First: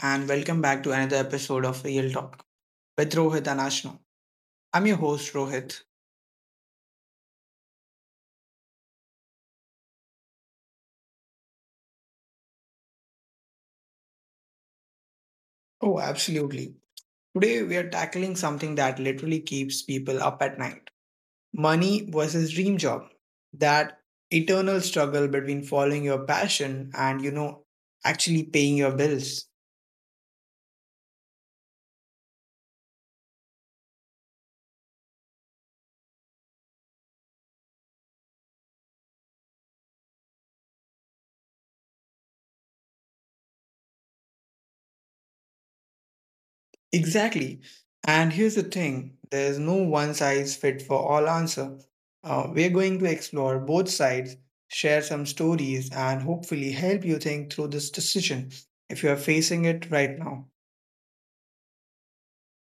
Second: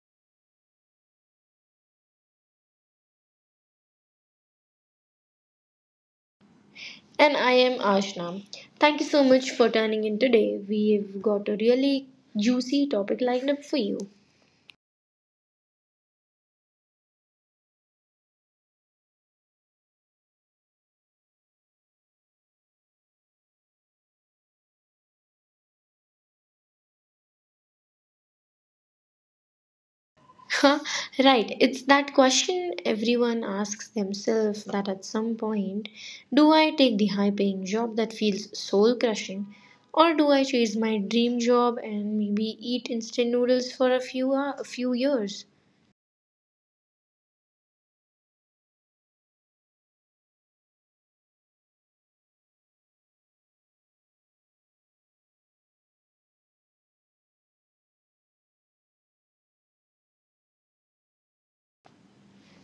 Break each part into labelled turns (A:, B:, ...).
A: and welcome back to another episode of Real Talk with Rohit and Ashna. I'm your host, Rohit.
B: And I am Ashna. Thank you so much for tuning in today. We've got a really juicy topic lined up for you.
A: Oh, absolutely. Today we are tackling something that literally keeps people up at night money versus dream job. That eternal struggle between following your passion and, actually paying your bills.
B: Huh? Right, it's that question everyone asks themselves that at some point, do I take the high paying job that feels soul crushing, or do I chase my dream job and maybe eat instant noodles for a few years?
A: Exactly. And here's the thing there's no one size fit for all answer. We're going to explore both sides, share some stories, and hopefully help you think through this decision if you are facing it right now.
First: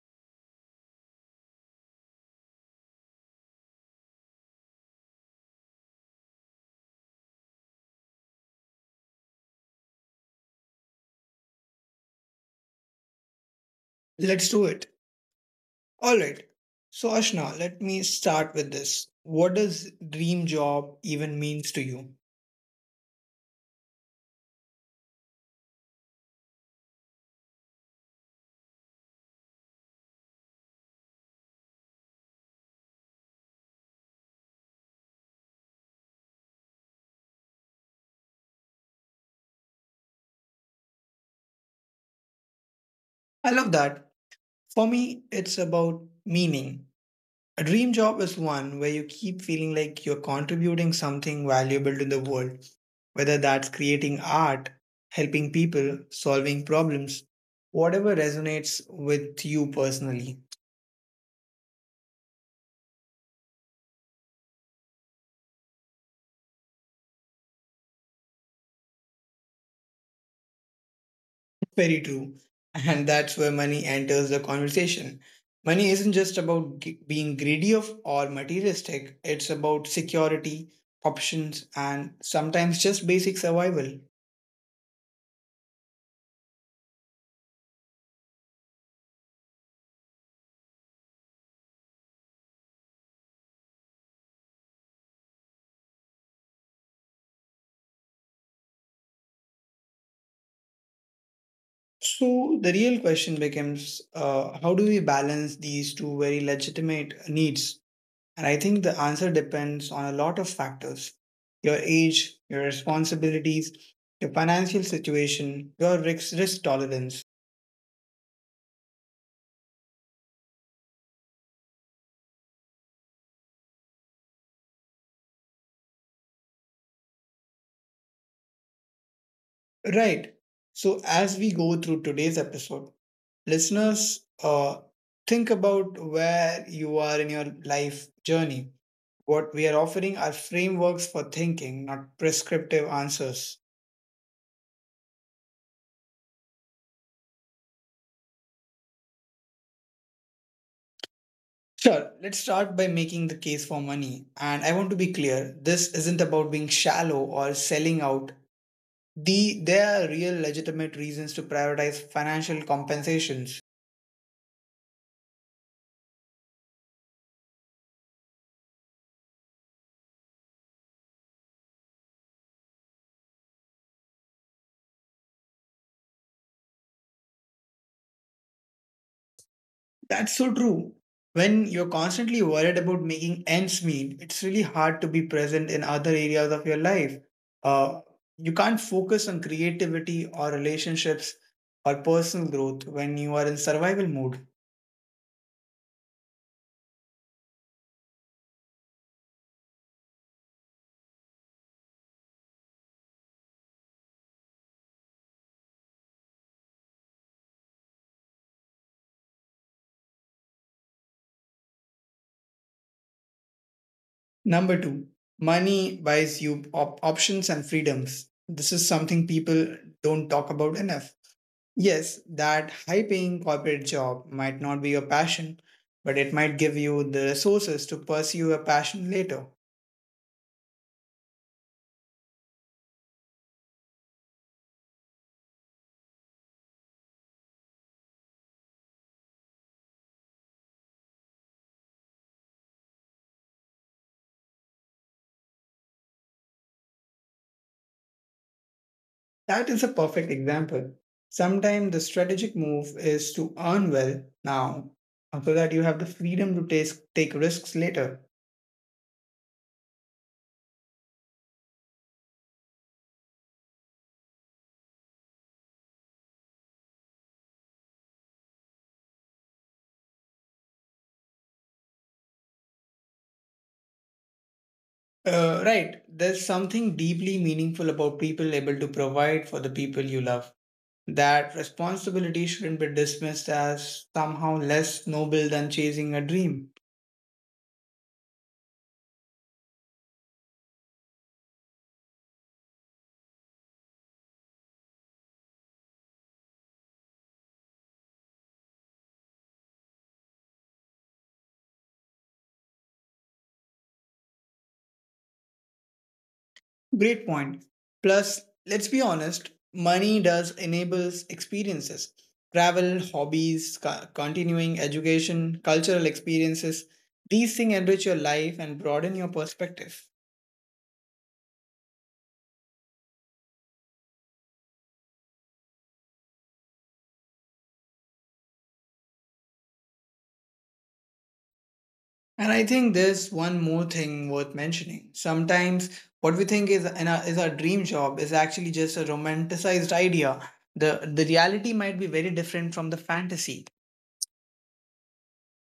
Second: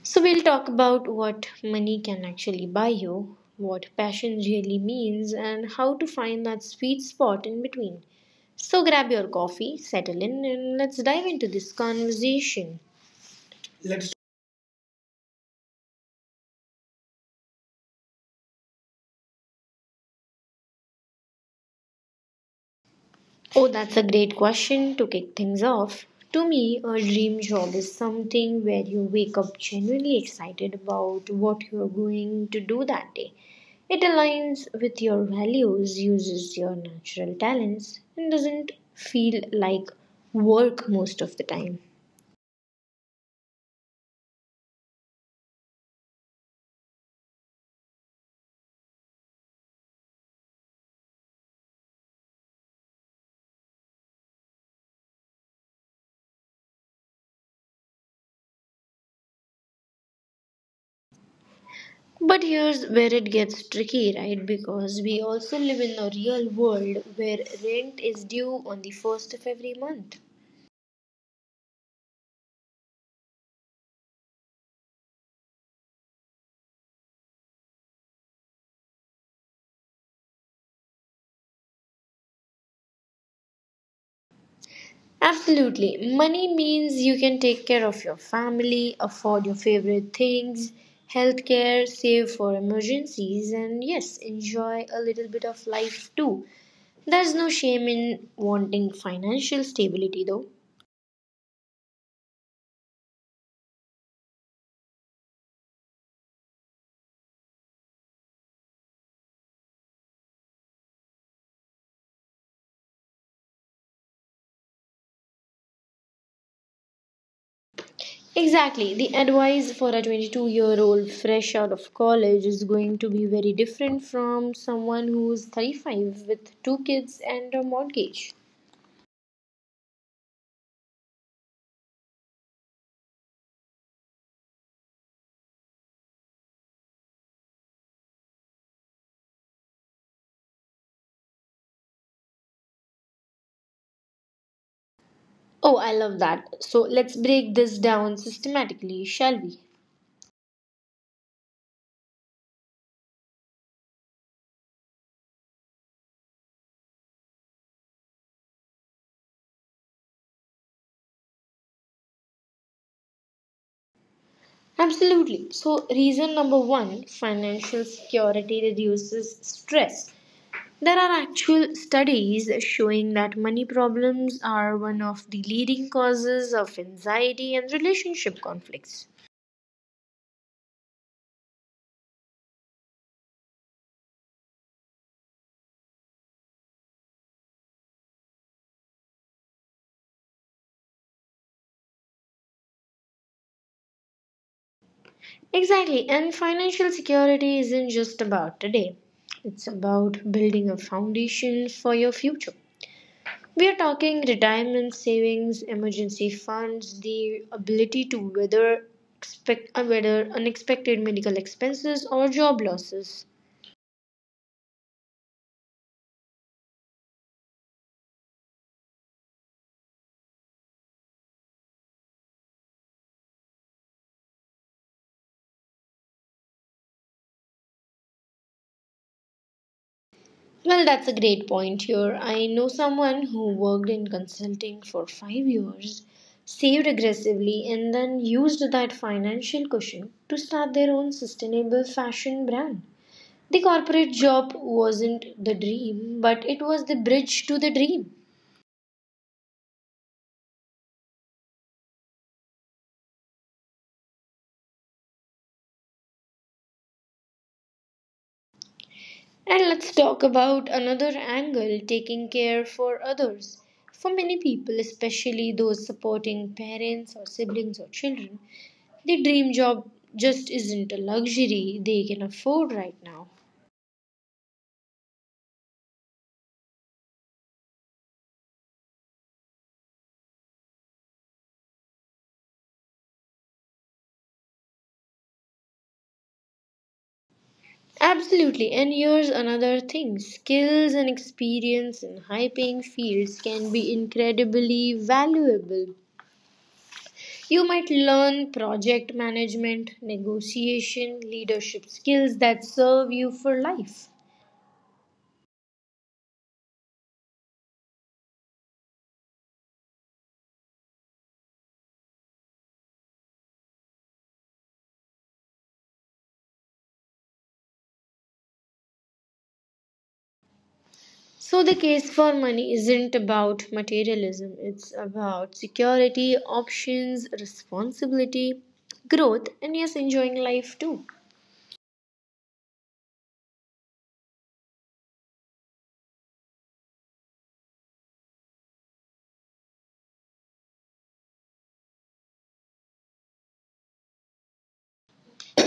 B: So, we'll talk about what money can actually buy you, what passion really means, and how to find that sweet spot in between. So, grab your coffee, settle in, and let's dive into this conversation. Let's.
A: Let's do it. All right. So, Ashna, let me start with this. What does dream job even means to you?
B: Oh, that's a great question to kick things off. To me, a dream job is something where you wake up genuinely excited about what you're going to do that day. It aligns with your values, uses your natural talents, and doesn't feel like work most of the time.
A: I love that. For me, it's about meaning. A dream job is one where you keep feeling like you're contributing something valuable to the world, whether that's creating art, helping people, solving problems, whatever resonates with you personally.
B: But here's where it gets tricky, right? Because we also live in a real world where rent is due on the first of every month.
A: Very true. And that's where money enters the conversation. Money isn't just about being greedy of or materialistic, it's about security, options, and sometimes just basic survival.
B: Absolutely. Money means you can take care of your family, afford your favorite things, healthcare, save for emergencies, and yes, enjoy a little bit of life too. There's no shame in wanting financial stability though.
A: So the real question becomes how do we balance these two very legitimate needs? And I think the answer depends on a lot of factors your age, your responsibilities, your financial situation, your risk tolerance.
B: Exactly. The advice for a 22-year-old fresh out of college is going to be very different from someone who's 35 with two kids and a mortgage.
A: Right. So as we go through today's episode, listeners, think about where you are in your life journey. What we are offering are frameworks for thinking, not prescriptive answers.
B: Oh, I love that. So let's break this down systematically, shall we?
A: Sure, let's start by making the case for money. And I want to be clear this isn't about being shallow or selling out. There are real legitimate reasons to prioritize financial compensations.
B: Absolutely. So, reason number one, financial security reduces stress. There are actual studies showing that money problems are one of the leading causes of anxiety and relationship conflicts.
A: That's so true. When you're constantly worried about making ends meet, it's really hard to be present in other areas of your life. Uh, you can't focus on creativity or relationships or personal growth when you are in survival mode.
B: Exactly, and financial security isn't just about today, it's about building a foundation for your future. We are talking retirement savings, emergency funds, the ability to weather unexpected medical expenses or job losses.
A: Number two, money buys you options and freedoms. This is something people don't talk about enough. Yes, that high paying corporate job might not be your passion, but it might give you the resources to pursue a passion later.
B: Well, that's a great point here. I know someone who worked in consulting for 5 years, saved aggressively, and then used that financial cushion to start their own sustainable fashion brand. The corporate job wasn't the dream, but it was the bridge to the dream.
A: That is a perfect example. Sometimes the strategic move is to earn well now so that you have the freedom to take risks later.
B: And let's talk about another angle, taking care for others. For many people, especially those supporting parents or siblings or children, the dream job just isn't a luxury they can afford right now.
A: Right, there's something deeply meaningful about people able to provide for the people you love that responsibility shouldn't be dismissed as somehow less noble than chasing a dream.
B: Absolutely, and here's another thing, skills and experience in high paying fields can be incredibly valuable. You might learn project management, negotiation, leadership skills that serve you for life.
A: Great point. Plus, let's be honest, money does enables experiences. Travel, hobbies, continuing education, cultural experiences. These things enrich your life and broaden your perspective.
B: So, the case for money isn't about materialism, it's about security, options, responsibility, growth, and yes, enjoying life too.
A: And I think there's one more thing worth mentioning. Sometimes what we think is our dream job is actually just a romanticized idea. The reality might be very different from the fantasy.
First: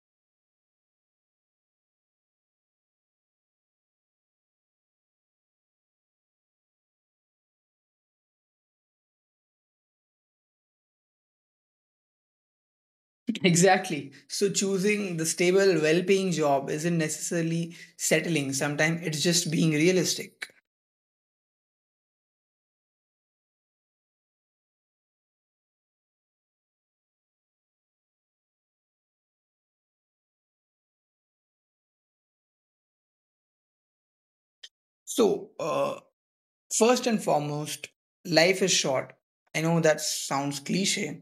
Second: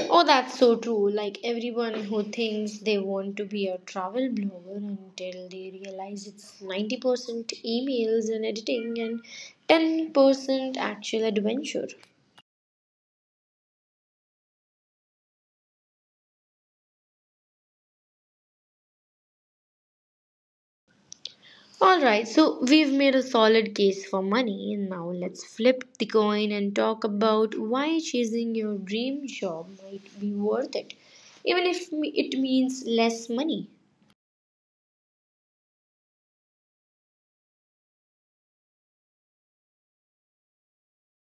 B: Oh, that's so true. Like everyone who thinks they want to be a travel blogger until they realize it's 90% emails and editing and 10% actual adventure.
A: Exactly. So choosing the stable, well-paying job isn't necessarily settling. Sometimes it's just being realistic.
B: All right, so we've made a solid case for money. And now let's flip the coin and talk about why chasing your dream job might be worth it, even if it means less money.
A: So uh, First and foremost, life is short. I know that sounds cliche,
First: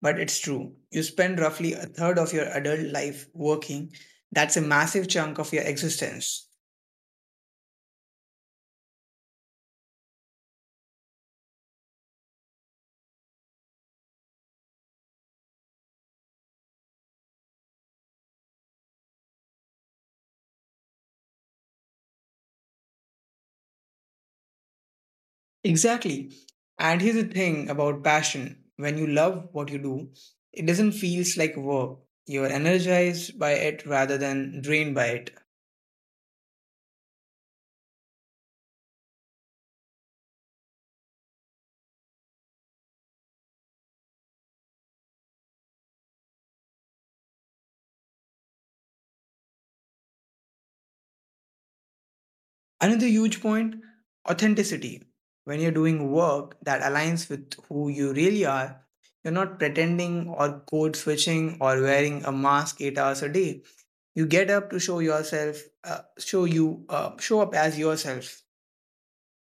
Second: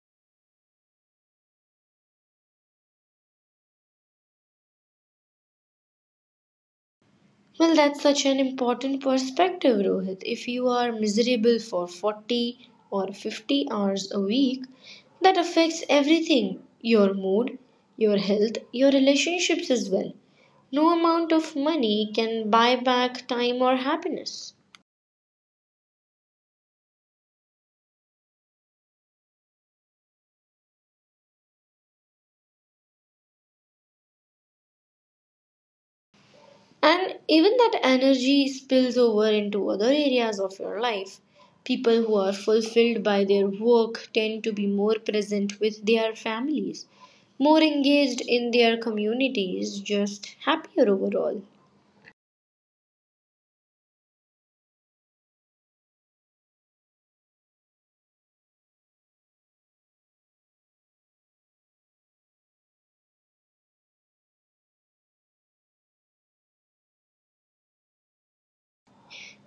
A: but it's true. You spend roughly a third of your adult life working. That's a massive chunk of your existence.
B: Well, that's such an important perspective, Rohit. If you are miserable for 40 or 50 hours a week, that affects everything, your mood, your health, your relationships as well. No amount of money can buy back time or happiness.
A: Exactly. And here's the thing about passion when you love what you do, it doesn't feel like work. You're energized by it rather than drained by it.
B: And even that energy spills over into other areas of your life. People who are fulfilled by their work tend to be more present with their families, more engaged in their communities, just happier overall.
A: Another huge point authenticity. When you're doing work that aligns with who you really are, you're not pretending or code switching or wearing a mask eight hours a day. You get up to show yourself, show up as yourself.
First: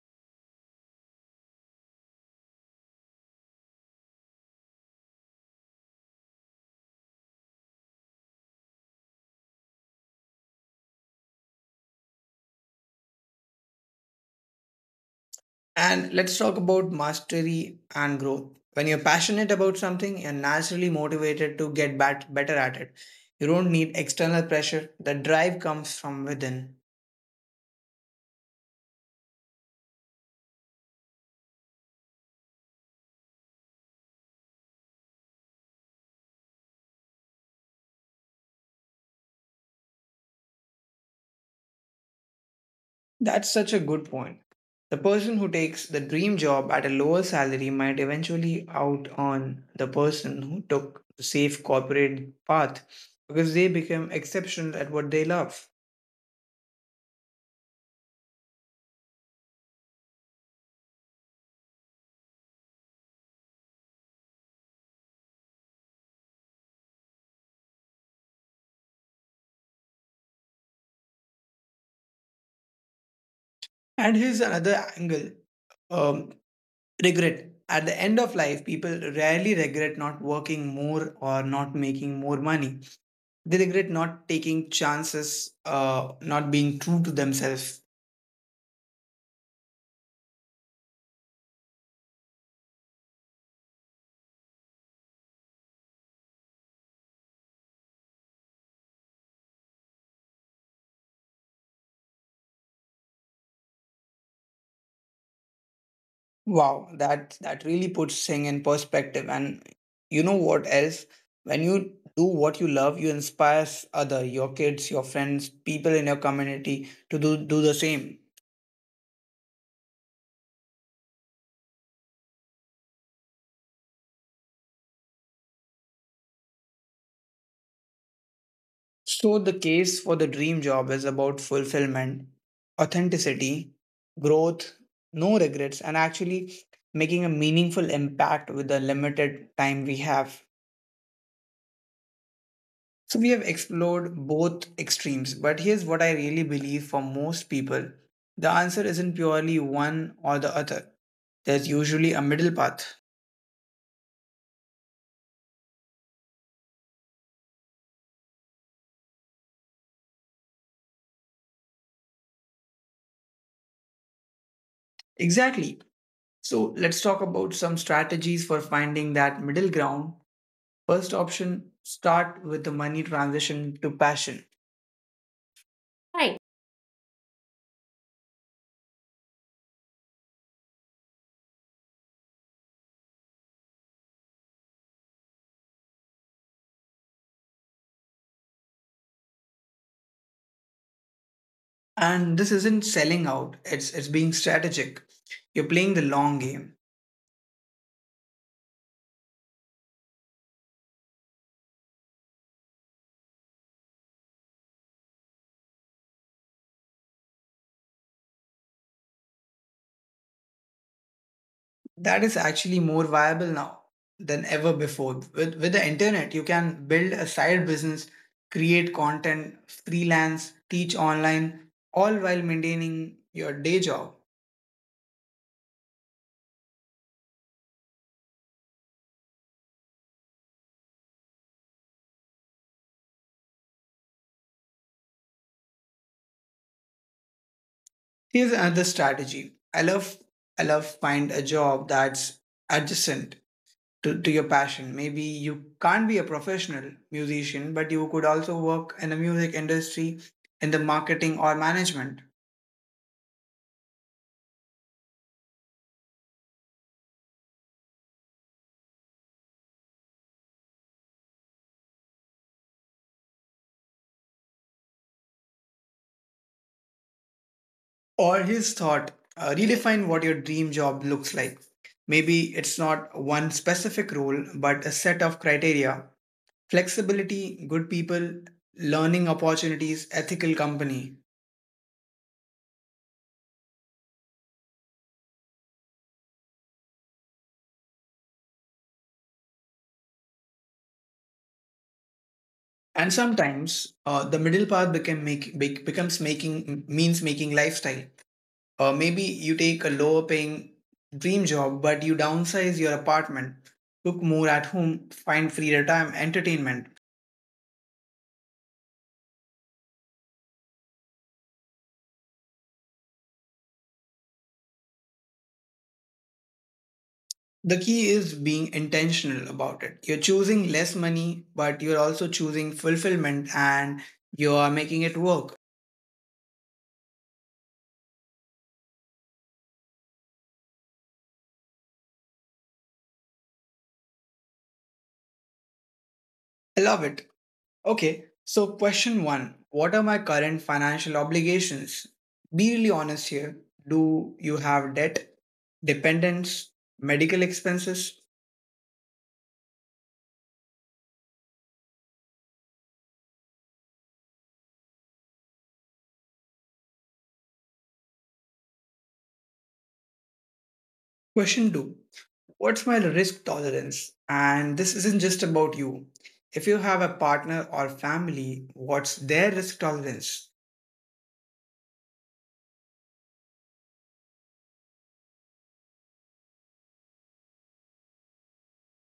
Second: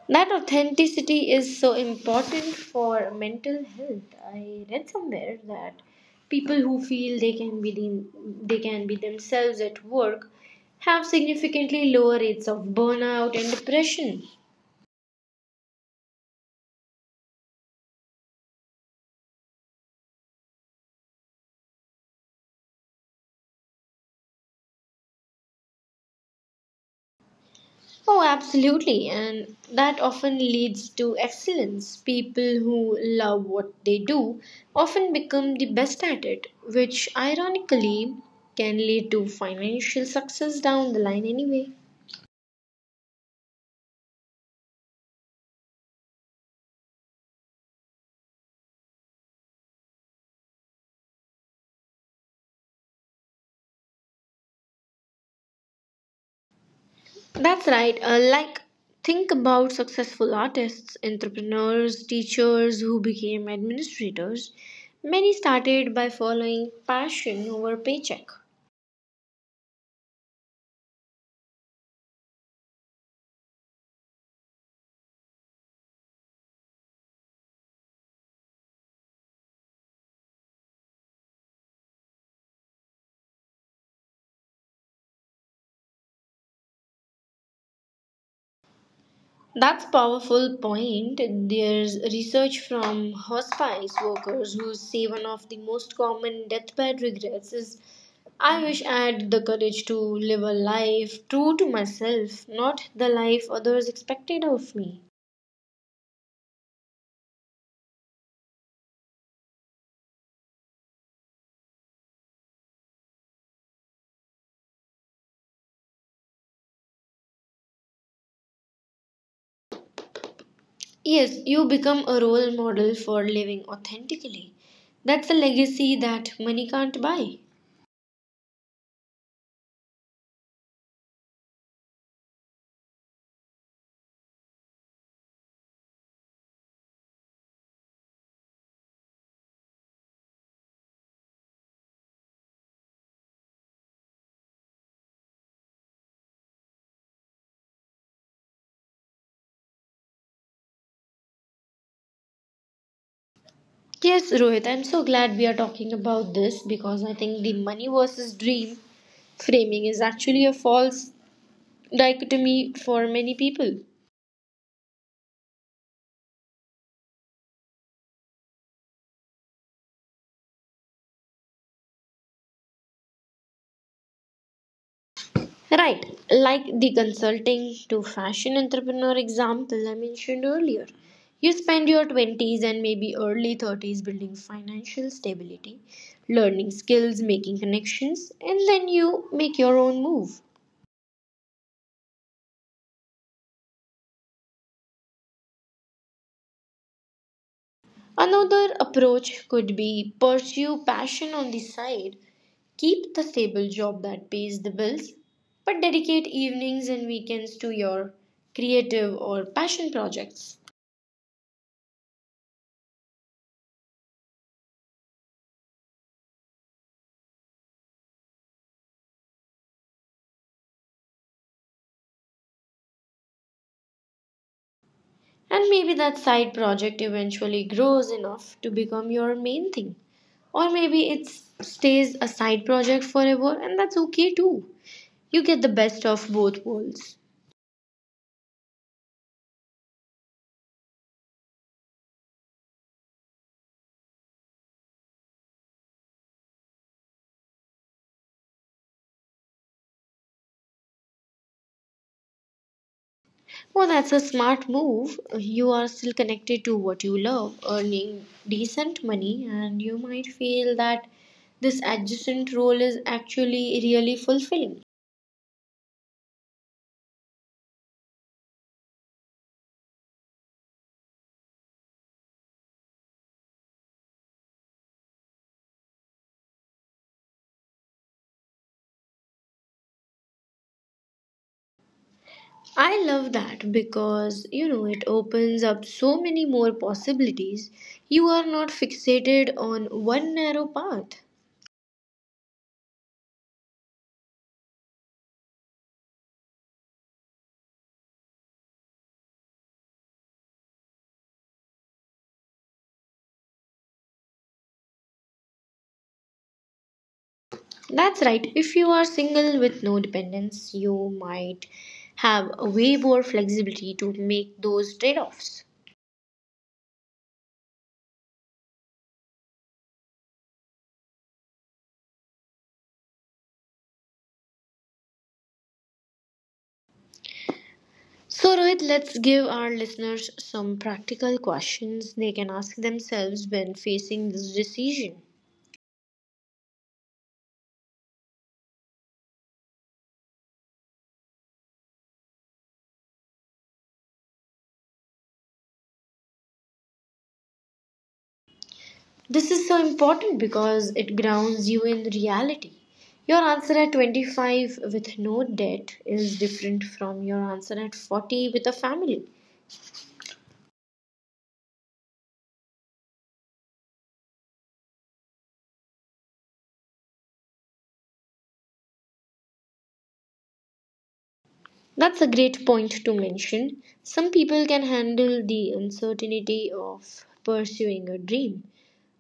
B: That authenticity is so important for mental health. I read somewhere that people who feel they can be themselves at work have significantly lower rates of burnout and depression.
A: And let's talk about mastery and growth. When you're passionate about something, you're naturally motivated to get better at it. You don't need external pressure. The drive comes from within.
B: Oh, absolutely. And that often leads to excellence. People who love what they do often become the best at it, which ironically can lead to financial success down the line anyway.
A: That's such a good point. The person who takes the dream job at a lower salary might eventually out on the person who took the safe corporate path because they became exceptional at what they love.
B: That's right. Like, think about successful artists, entrepreneurs, teachers who became administrators. Many started by following passion over paycheck.
A: And here's another angle um, regret. At the end of life, people rarely regret not working more or not making more money. They regret not taking chances, not being true to themselves.
B: That's powerful point. There's research from hospice workers who say one of the most common deathbed regrets is, I wish I had the courage to live a life true to myself, not the life others expected of me.
A: Wow, that really puts things in perspective. And you know what else? When you do what you love, you inspire other, your kids, your friends, people in your community to do the same.
B: Yes, you become a role model for living authentically. That's a legacy that money can't buy.
A: So the case for the dream job is about fulfillment, authenticity, growth, no regrets, and actually making a meaningful impact with the limited time we have. So we have explored both extremes, but here's what I really believe for most people. The answer isn't purely one or the other. There's usually a middle path.
B: Yes, Rohit, I'm so glad we are talking about this because I think the money versus dream framing is actually a false dichotomy for many people.
A: Exactly. So let's talk about some strategies for finding that middle ground. First option, start with the money transition to passion.
B: Right,
A: Right.
B: like the consulting to fashion entrepreneur example I mentioned earlier. You spend your 20s and maybe early 30s building financial stability, learning skills, making connections, and then you make your own move.
A: And this isn't selling out, it's being strategic. You're playing the long game.
B: Another approach could be pursue passion on the side, keep the stable job that pays the bills, but dedicate evenings and weekends to your creative or passion projects.
A: That is actually more viable now than ever before. With the internet, you can build a side business, create content, freelance, teach online, all while maintaining your day job.
B: And maybe that side project eventually grows enough to become your main thing. Or maybe it stays a side project forever, and that's okay too. You get the best of both worlds.
A: Here's another strategy. I love find a job that's adjacent to your passion. Maybe you can't be a professional musician, but you could also work in the music industry, in the marketing or management.
B: Well, that's a smart move. You are still connected to what you love, earning decent money, and you might feel that this adjacent role is actually really fulfilling.
A: Or his thought, redefine what your dream job looks like. Maybe it's not one specific role, but a set of criteria flexibility, good people, learning opportunities, ethical company.
B: I love that because you know it opens up so many more possibilities. You are not fixated on one narrow path.
A: And sometimes the middle path becomes making means making lifestyle. Maybe you take a lower paying dream job, but you downsize your apartment, cook more at home, find free time, entertainment
B: That's right, if you are single with no dependents, you might have way more flexibility to make those trade offs.
A: The key is being intentional about it. You're choosing less money, but you're also choosing fulfillment and you're making it work.
B: So, Rohit, let's give our listeners some practical questions they can ask themselves when facing this decision.
A: I love it. Okay, so question one What are my current financial obligations? Be really honest here. Do you have debt, dependents, medical expenses?
B: This is so important because it grounds you in reality. Your answer at 25 with no debt is different from your answer at 40 with a family.
A: Question two What's my risk tolerance? And this isn't just about you. If you have a partner or family, what's their risk tolerance?
B: That's a great point to mention. Some people can handle the uncertainty of pursuing a dream.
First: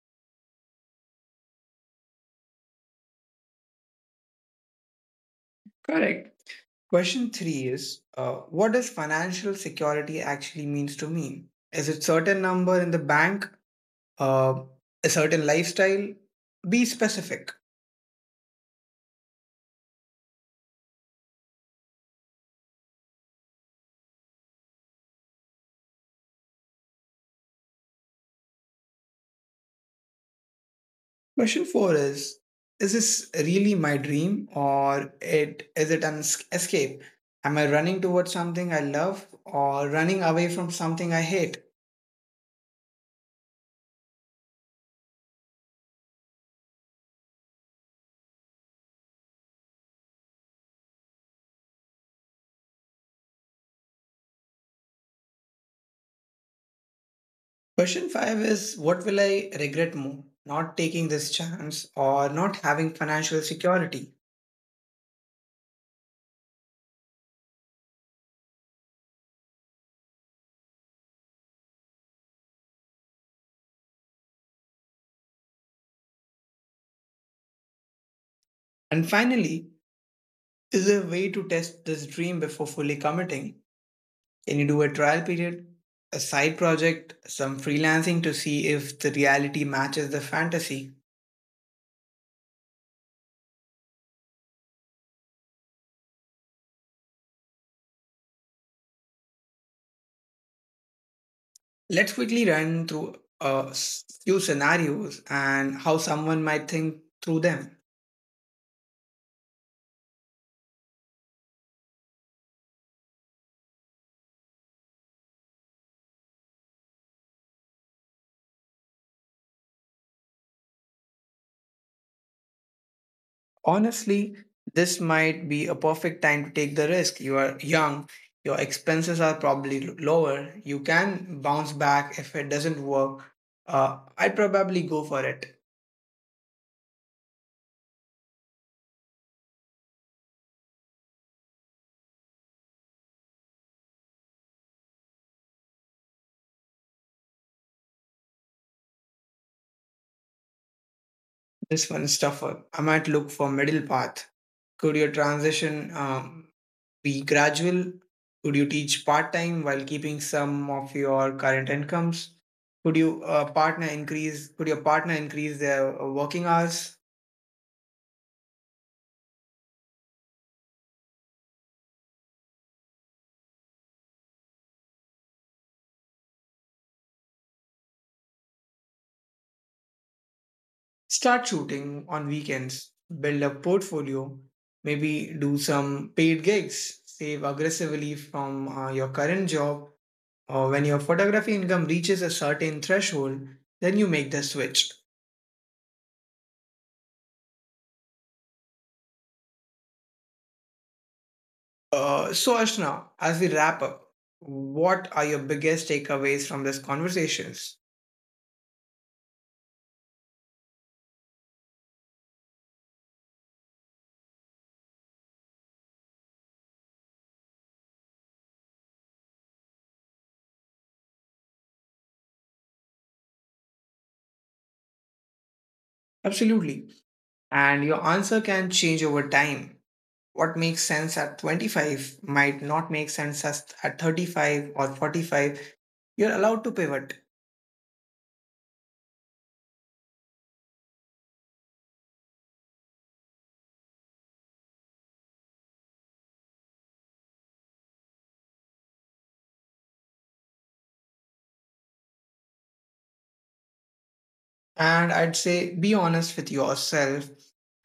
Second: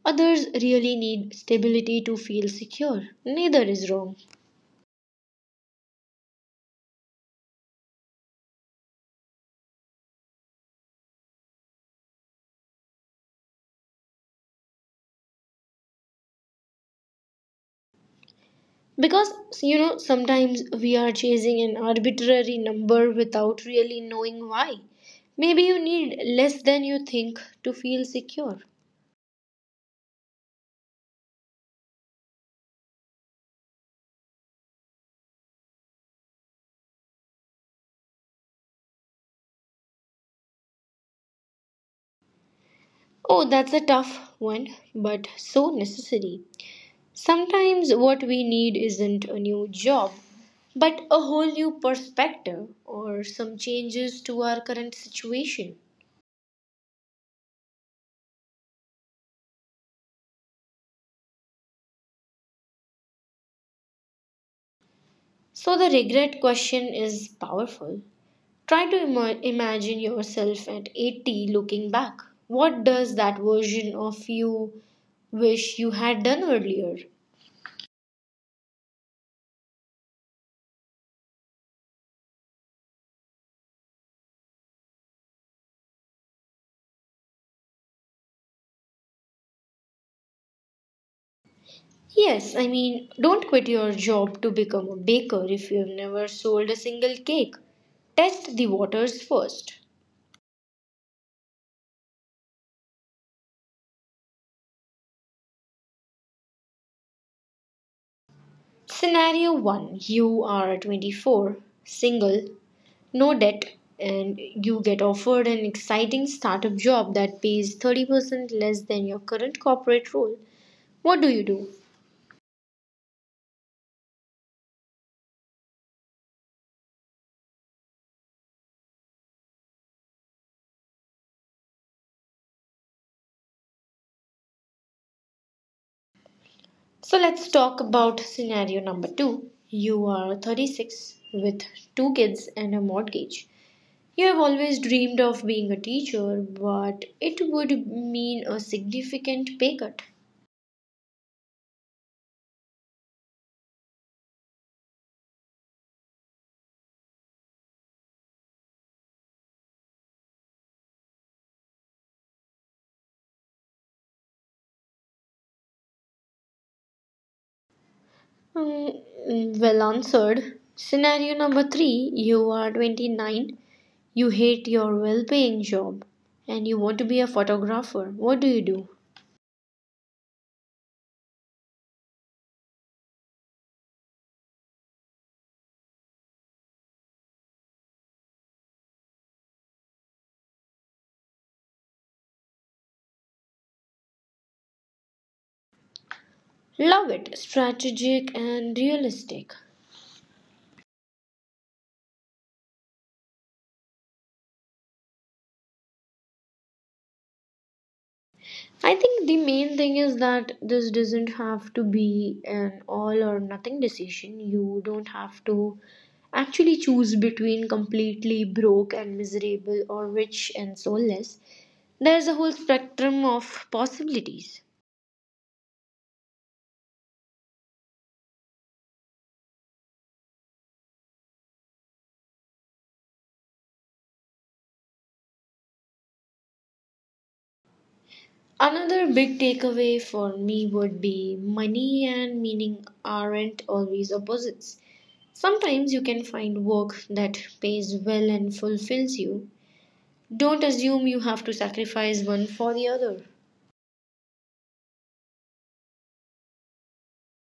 B: Others really need stability to feel secure. Neither is wrong.
A: Correct. Question three is What does financial security actually means to me? Is it certain number in the bank? Uh, a certain lifestyle? Be specific.
B: Because, you know, sometimes we are chasing an arbitrary number without really knowing why. Maybe you need less than you think to feel secure.
A: Question four is this really my dream or it is it an escape? Am I running towards something I love or running away from something I hate?
B: Oh, that's a tough one, but so necessary. Sometimes what we need isn't a new job, but a whole new perspective or some changes to our current situation.
A: Question five is What will I regret more? Not taking this chance or not having financial security?
B: So the regret question is powerful. Try to imagine yourself at 80 looking back. What does that version of you wish you had done earlier?
A: And finally, Is there a way to test this dream before fully committing? Can you do a trial period, a side project, some freelancing to see if the reality matches the fantasy?
B: Yes, I mean, don't quit your job to become a baker if you have never sold a single cake. Test the waters first.
A: Let's quickly run through a few scenarios and how someone might think through them.
B: Scenario 1, you are 24, single, no debt, and you get offered an exciting startup job that pays 30% less than your current corporate role. What do you do?
A: Honestly, this might be a perfect time to take the risk. You are young, your expenses are probably lower, you can bounce back if it doesn't work. I'd probably go for it.
B: So let's talk about scenario number two. You are 36 with two kids and a mortgage. You have always dreamed of being a teacher, but it would mean a significant pay cut.
A: This one's tougher. I might look for middle path. Could your transition be gradual? Could you teach part time while keeping some of your current incomes? Could you partner increase their working hours?
B: Mm, mm, well answered. Scenario number three. You are 29. You hate your well paying job and you want to be a photographer. What do you do?
A: Start shooting on weekends. Build a portfolio. Maybe do some paid gigs. Save aggressively from your current job. Or when your photography income reaches a certain threshold, then you make the switch.
B: Love it. Strategic and realistic.
A: So, Ashna, as we wrap up, what are your biggest takeaways from these conversations?
B: I think the main thing is that this doesn't have to be an all or nothing decision. You don't have to actually choose between completely broke and miserable or rich and soulless. There's a whole spectrum of possibilities.
A: Absolutely. And your answer can change over time. What makes sense at 25 might not make sense at 35 or 45. You're allowed to pivot.
B: Another big takeaway for me would be money and meaning aren't always opposites. Sometimes you can find work that pays well and fulfills you. Don't assume you have to sacrifice one for the other.
A: And I'd say be honest with yourself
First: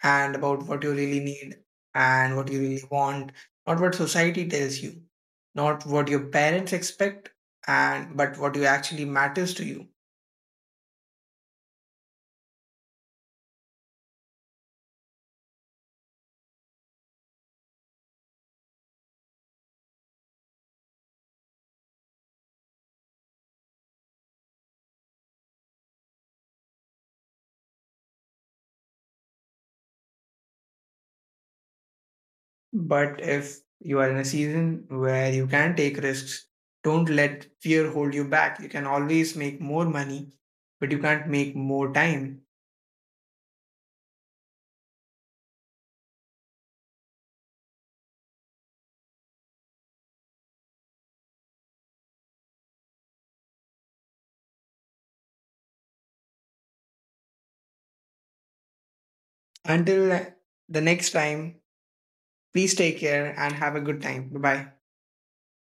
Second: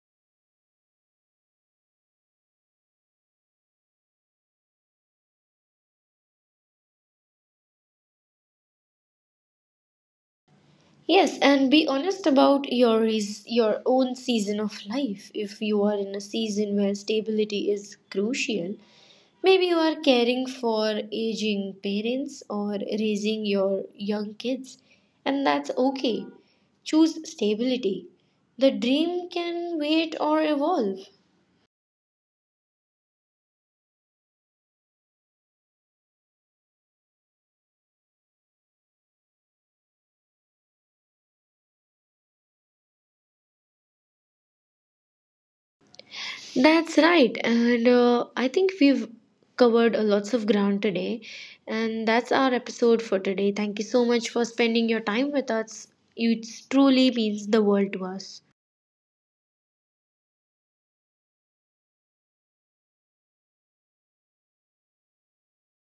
A: and about what you really need and what you really want, not what society tells you, not what your parents expect, and but what you actually matters to you
B: Yes, and be honest about your is your own season of life. If you are in a season where stability is crucial, maybe you are caring for aging parents or raising your young kids, and that's okay. Choose stability. The dream can wait or evolve.
A: But if you are in a season where you can take risks, don't let fear hold you back. You can always make more money, but you can't make more time.
B: That's right. And I think we've covered a lots of ground today. And that's our episode for today. Thank you so much for spending your time with us. It truly means the world to us.
A: Until the next time, please take care and have a good time. Bye bye.